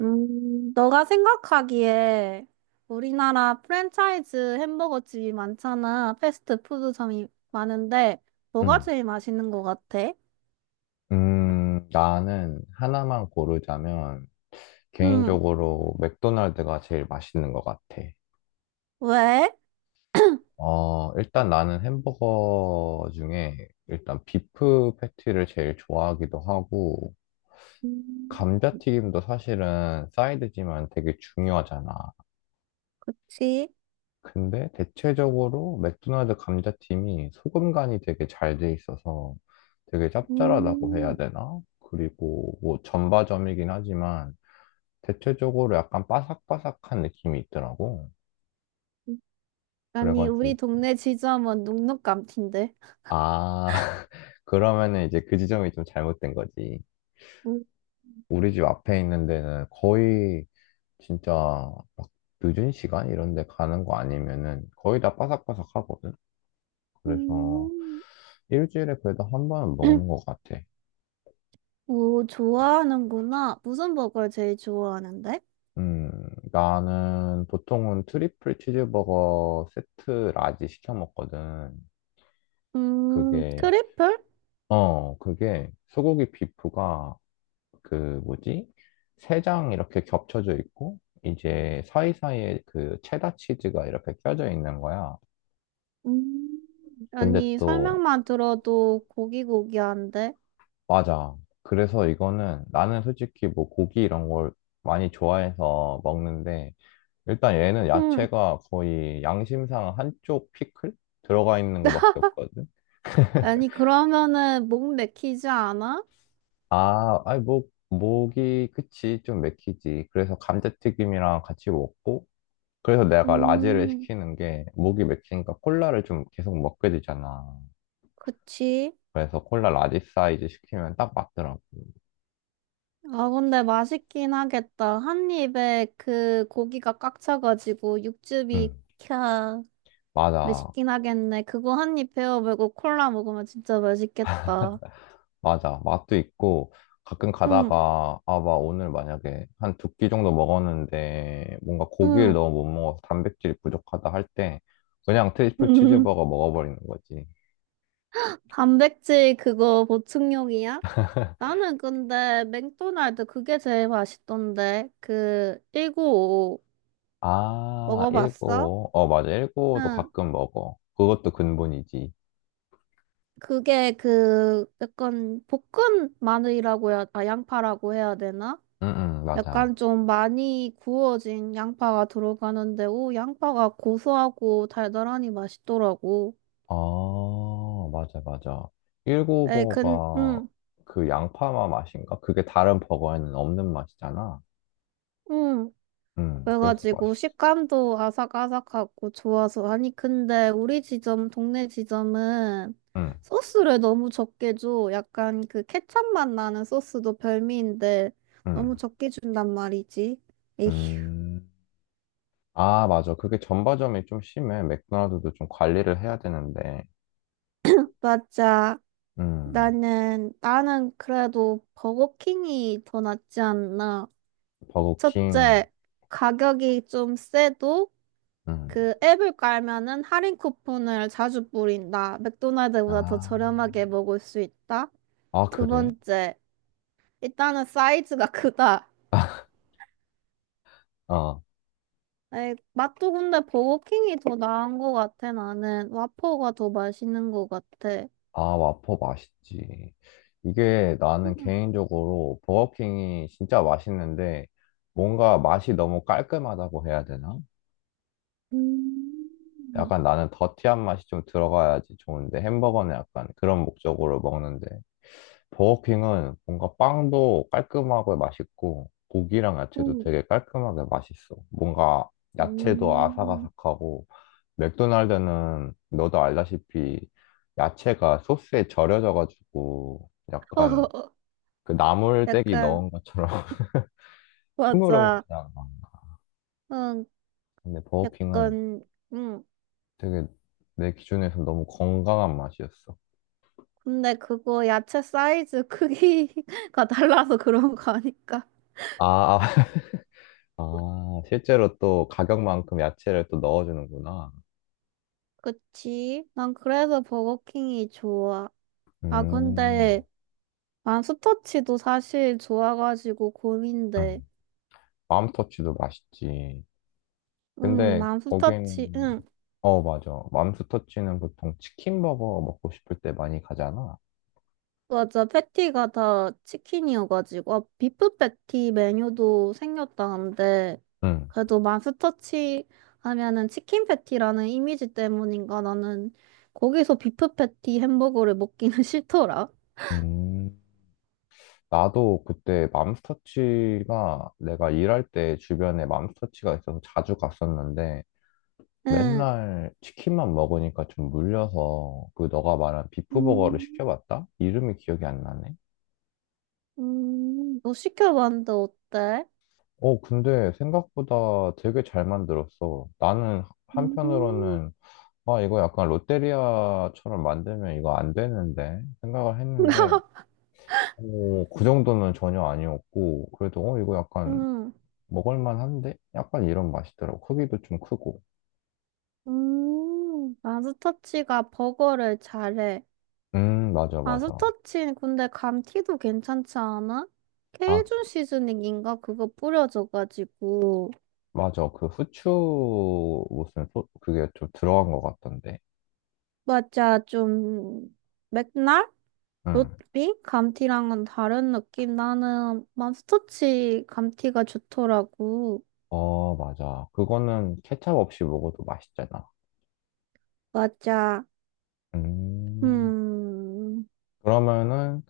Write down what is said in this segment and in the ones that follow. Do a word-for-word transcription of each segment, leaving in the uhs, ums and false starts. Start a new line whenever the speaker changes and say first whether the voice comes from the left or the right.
right: 음, 너가 생각하기에 우리나라 프랜차이즈 햄버거 집이 많잖아. 패스트푸드점이 많은데, 뭐가
left: 음,
right: 제일 맛있는 것 같아?
left: 음, 나는 하나만 고르자면
right: 응,
left: 개인적으로 맥도날드가 제일 맛있는 것 같아.
right: 왜?
left: 어, 일단 나는 햄버거 중에 일단 비프 패티를 제일 좋아하기도 하고
right: 음,
left: 감자튀김도 사실은 사이드지만 되게 중요하잖아.
right: 그치.
left: 근데 대체적으로 맥도날드 감자튀김이 소금 간이 되게 잘 돼 있어서 되게 짭짤하다고 해야
right: 음,
left: 되나? 그리고 뭐 전바점이긴 하지만 대체적으로 약간 바삭바삭한 느낌이 있더라고.
right: 아니, 우리
left: 그래가지고,
right: 동네 지점은 눅눅감틴데.
left: 아, 그러면은 이제 그 지점이 좀 잘못된 거지.
right: 음,
left: 우리 집 앞에 있는 데는 거의 진짜 막 늦은 시간 이런 데 가는 거 아니면은 거의 다 바삭바삭하거든. 그래서
right: 음.
left: 일주일에 그래도 한 번은 먹는 것 같아.
right: 오, 좋아하는구나. 무슨 버거를 제일 좋아하는데?
left: 음, 나는 보통은 트리플 치즈버거 세트 라지 시켜 먹거든.
right: 음,
left: 그게,
right: 트리플?
left: 어, 그게 소고기 비프가 그 뭐지? 세 장 이렇게 겹쳐져 있고 이제 사이사이에 그 체다 치즈가 이렇게 껴져 있는 거야.
right: 음,
left: 근데
right: 아니,
left: 또
right: 설명만 들어도 고기고기한데.
left: 맞아. 그래서 이거는 나는 솔직히 뭐 고기 이런 걸 많이 좋아해서 먹는데 일단 얘는
right: 응.
left: 야채가 거의 양심상 한쪽 피클 들어가 있는 거밖에 없거든.
right: 아니, 그러면은 목 맥히지 않아?
left: 아, 아니 뭐 목이 그치 좀 맥히지. 그래서 감자튀김이랑 같이 먹고 그래서 내가 라지를
right: 음,
left: 시키는 게 목이 맥히니까 콜라를 좀 계속 먹게 되잖아.
right: 그치.
left: 그래서 콜라 라지 사이즈 시키면 딱 맞더라고.
right: 아, 근데 맛있긴 하겠다. 한 입에 그 고기가 꽉 차가지고 육즙이
left: 음,
right: 캬.
left: 맞아.
right: 맛있긴 하겠네. 그거 한 입 베어 물고 콜라 먹으면 진짜 맛있겠다.
left: 맞아. 맛도 있고 가끔
right: 응,
left: 가다가 아, 막 오늘 만약에 한 두 끼 정도 먹었는데 뭔가 고기를
right: 응.
left: 너무 못 먹어서 단백질이 부족하다 할 때 그냥 트리플
right: 음.
left: 치즈버거 먹어버리는 거지.
right: 단백질 그거 보충용이야? 나는 근데 맥도날드 그게 제일 맛있던데. 그 일 구 오
left: 아,
right: 먹어봤어?
left: 일고. 어, 맞아. 일고도
right: 응.
left: 가끔 먹어. 그것도 근본이지.
right: 그게 그 약간 볶은 마늘이라고 해야, 아, 양파라고 해야 되나?
left: 응, 응, 맞아.
right: 약간 좀 많이 구워진 양파가 들어가는데, 오, 양파가 고소하고 달달하니 맛있더라고.
left: 아, 맞아, 맞아.
right: 에이, 근,
left: 일구 버가
right: 응,
left: 그 양파맛 맛인가? 그게 다른 버거에는 없는 맛이잖아.
right: 응.
left: 음, 그래서
right: 그래가지고
left: 맛있어.
right: 식감도 아삭아삭하고 좋아서. 아니, 근데 우리 지점, 동네 지점은
left: 음,
right: 소스를 너무 적게 줘. 약간 그 케첩 맛 나는 소스도 별미인데,
left: 음,
right: 너무 적게 준단 말이지. 에휴.
left: 음. 아, 맞아. 그게 전바점이 좀 심해. 맥도날드도 좀 관리를 해야 되는데.
right: 맞아.
left: 음,
right: 나는, 나는 그래도 버거킹이 더 낫지 않나.
left: 버거킹.
right: 첫째, 가격이 좀 세도
left: 음,
right: 그 앱을 깔면은 할인 쿠폰을 자주 뿌린다. 맥도날드보다 더
left: 아,
right: 저렴하게 먹을 수 있다.
left: 아,
right: 두
left: 그래?
right: 번째, 일단은 사이즈가 크다.
left: 어.
right: 에이, 맛도 근데 버거킹이 더 나은 것 같아, 나는. 와퍼가 더 맛있는 것 같아.
left: 아, 와퍼 맛있지. 이게 나는
right: 음,
left: 개인적으로 버거킹이 진짜 맛있는데 뭔가 맛이 너무 깔끔하다고 해야 되나?
right: 음,
left: 약간 나는 더티한 맛이 좀 들어가야지 좋은데 햄버거는 약간 그런 목적으로 먹는데 버거킹은 뭔가 빵도 깔끔하고 맛있고 고기랑 야채도
right: 음.
left: 되게 깔끔하게 맛있어. 뭔가 야채도
right: 음.
left: 아삭아삭하고 맥도날드는 너도 알다시피 야채가 소스에 절여져가지고 약간 그 나물떼기
right: 약간,
left: 넣은 것처럼
right: 맞아.
left: 흐물흐물하잖아.
right: 응,
left: 근데 버거킹은
right: 약간, 응.
left: 되게 내 기준에서 너무 건강한 맛이었어.
right: 근데 그거 야채 사이즈 크기가 달라서 그런 거 아닐까?
left: 아, 아, 아, 실제로 또 가격만큼 야채를 또 넣어주는구나.
right: 그치? 난 그래서 버거킹이 좋아. 아,
left: 음,
right: 근데 맘스터치도 사실 좋아가지고 고민돼.
left: 음. 맘스터치도 맛있지.
right: 응,
left: 근데
right: 맘스터치,
left: 거긴,
right: 응.
left: 어, 맞아. 맘스터치는 보통 치킨버거 먹고 싶을 때 많이 가잖아.
right: 맞아. 패티가 다 치킨이어가지고. 아, 비프 패티 메뉴도 생겼다는데.
left: 응,
right: 그래도 마스터치 하면은 치킨 패티라는 이미지 때문인가 나는 거기서 비프 패티 햄버거를 먹기는 싫더라.
left: 음. 나도 그때 맘스터치가 내가 일할 때 주변에 맘스터치가 있어서 자주 갔었는데
right: 응.
left: 맨날 치킨만 먹으니까 좀 물려서 그 너가 말한 비프버거를
right: 음,
left: 시켜봤다? 이름이 기억이 안 나네.
right: 음, 너 시켜봤는데 어때?
left: 어, 근데 생각보다 되게 잘 만들었어. 나는
right: 음,
left: 한편으로는, 아, 이거 약간 롯데리아처럼 만들면 이거 안 되는데 생각을 했는데, 어, 그 정도는 전혀 아니었고, 그래도, 어, 이거 약간
right: 음,
left: 먹을만한데? 약간 이런 맛이더라고. 크기도 좀 크고.
right: 음, 마스터치가 버거를 잘해.
left: 음, 맞아,
right: 아,
left: 맞아.
right: 스타친, 근데 감튀도 괜찮지 않아?
left: 아,
right: 케이준 시즈닝인가? 그거 뿌려져가지고.
left: 맞아. 그 후추, 무슨, 소, 그게 좀 들어간 것 같던데.
right: 맞아, 좀, 맥날?
left: 응.
right: 롯비? 감튀랑은 다른 느낌. 나는 맘스터치 감튀가 좋더라고.
left: 어, 맞아. 그거는 케찹 없이 먹어도 맛있잖아.
right: 맞아.
left: 음.
right: 음,
left: 그러면은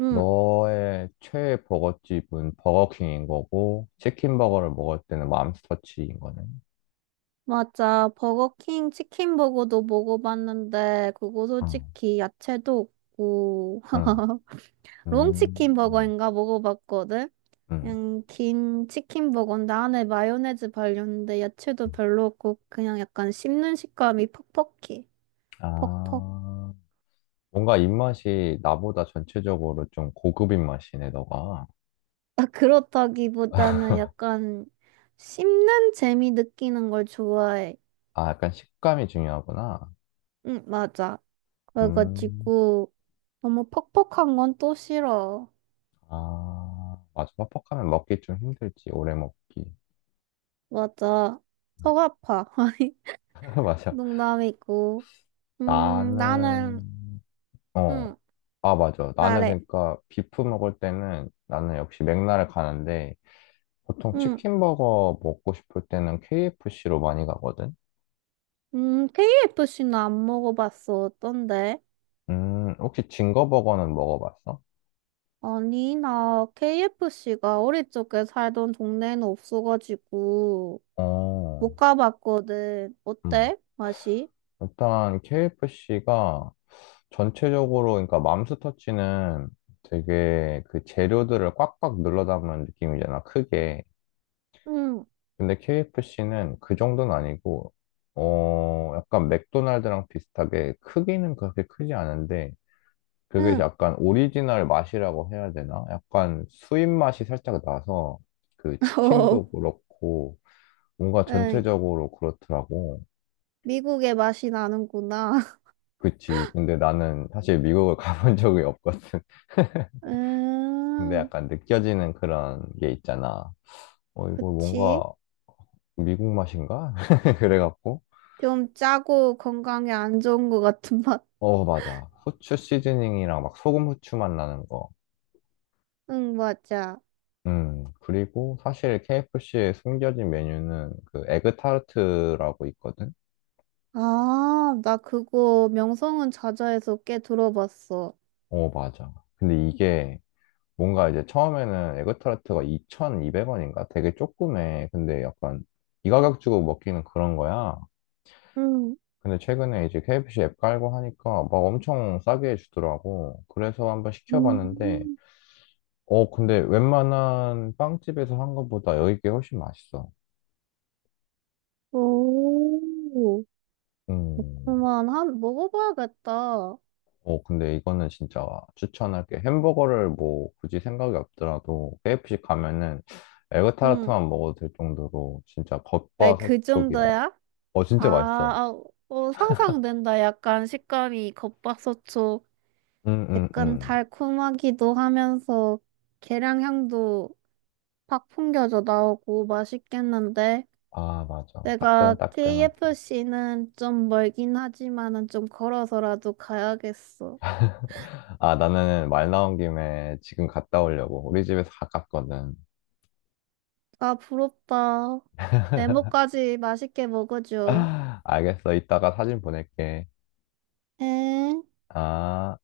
right: 음,
left: 너의 최애 버거집은 버거킹인 거고, 치킨버거를 먹을 때는 맘스터치인 거네.
right: 맞아. 버거킹 치킨버거도 먹어봤는데, 그거
left: 어,
right: 솔직히 야채도 없고.
left: 응, 음,
right: 롱치킨버거인가 먹어봤거든?
left: 음.
right: 그냥 긴 치킨 버거인데 안에 마요네즈 발렸는데 야채도 별로 없고 그냥 약간 씹는 식감이 퍽퍽해. 퍽퍽.
left: 아, 뭔가 입맛이 나보다 전체적으로 좀 고급인 맛이네, 너가.
right: 아, 그렇다기보다는 약간 씹는 재미 느끼는 걸 좋아해.
left: 아, 약간 식감이 중요하구나.
right: 응, 맞아.
left: 음,
right: 그래가지고 너무 퍽퍽한 건 또 싫어.
left: 아, 맞아. 퍽퍽하면 먹기 좀 힘들지, 오래 먹기.
right: 맞아. 속 아파. 아니,
left: 맞아.
right: 농담이고. 음, 나는,
left: 나는, 어.
right: 응,
left: 아, 맞아. 나는
right: 말해.
left: 그러니까 비프 먹을 때는 나는 역시 맥락을 가는데 보통
right: 응,
left: 치킨버거 먹고 싶을 때는 케이에프씨로 많이 가거든.
right: 음, 케이에프씨는 안 먹어봤어. 어떤데?
left: 음, 혹시 징거버거는 먹어봤어?
right: 아니, 나 케이에프씨가 어릴 적에 살던 동네에는 없어가지고
left: 어.
right: 못 가봤거든.
left: 음.
right: 어때? 맛이?
left: 일단 케이에프씨가 전체적으로 그러니까 맘스터치는 되게 그 재료들을 꽉꽉 눌러 담은 느낌이잖아, 크게.
right: 응,
left: 근데 케이에프씨는 그 정도는 아니고 어, 약간 맥도날드랑 비슷하게 크기는 그렇게 크지 않은데 그게
right: 응.
left: 약간 오리지널 맛이라고 해야 되나? 약간 수입 맛이 살짝 나서 그
right: 어,
left: 치킨도 그렇고 뭔가
right: 응.
left: 전체적으로 그렇더라고.
right: 미국의 맛이 나는구나.
left: 그치. 근데 나는 사실 미국을 가본 적이 없거든. 근데
right: 음,
left: 약간 느껴지는 그런 게 있잖아. 어, 이거 뭔가
right: 그치.
left: 미국 맛인가? 그래갖고.
right: 좀 짜고 건강에 안 좋은 것 같은 맛.
left: 어, 맞아. 후추 시즈닝이랑 막 소금 후추 맛 나는 거.
right: 응, 맞아.
left: 음, 그리고 사실 케이에프씨의 숨겨진 메뉴는 그 에그 타르트라고 있거든?
right: 아, 나 그거 명성은 자자에서 꽤 들어봤어.
left: 어, 맞아. 근데 이게 뭔가 이제 처음에는 에그타르트가 이천이백 원인가? 되게 조그매. 근데 약간 이 가격 주고 먹기는 그런 거야.
right: 응.
left: 근데 최근에 이제 케이에프씨 앱 깔고 하니까 막 엄청 싸게 해주더라고. 그래서 한번 시켜봤는데,
right: 음,
left: 어, 근데 웬만한 빵집에서 한 것보다 여기 게 훨씬 맛있어.
right: 오.
left: 음.
right: 그만 한 먹어봐야겠다.
left: 어, 근데 이거는 진짜 추천할게. 햄버거를 뭐 굳이 생각이 없더라도 케이에프씨 가면은
right: 응.
left: 에그타르트만 먹어도 될 정도로 진짜
right: 에, 그
left: 겉바속촉이야.
right: 정도야?
left: 어,
right: 아,
left: 진짜 맛있어.
right: 아, 어, 상상된다. 약간 식감이 겉바속촉,
left: 응, 응,
right: 약간
left: 응.
right: 달콤하기도 하면서 계량향도 팍 풍겨져 나오고 맛있겠는데.
left: 아, 맞아.
right: 내가
left: 따끈따끈하게.
right: 케이에프씨는 좀 멀긴 하지만은 좀 걸어서라도 가야겠어.
left: 아, 나는 말 나온 김에 지금 갔다 오려고. 우리 집에서 가깝거든.
right: 아, 부럽다. 네모까지 맛있게 먹어줘.
left: 알겠어. 이따가 사진 보낼게.
right: 엥?
left: 아.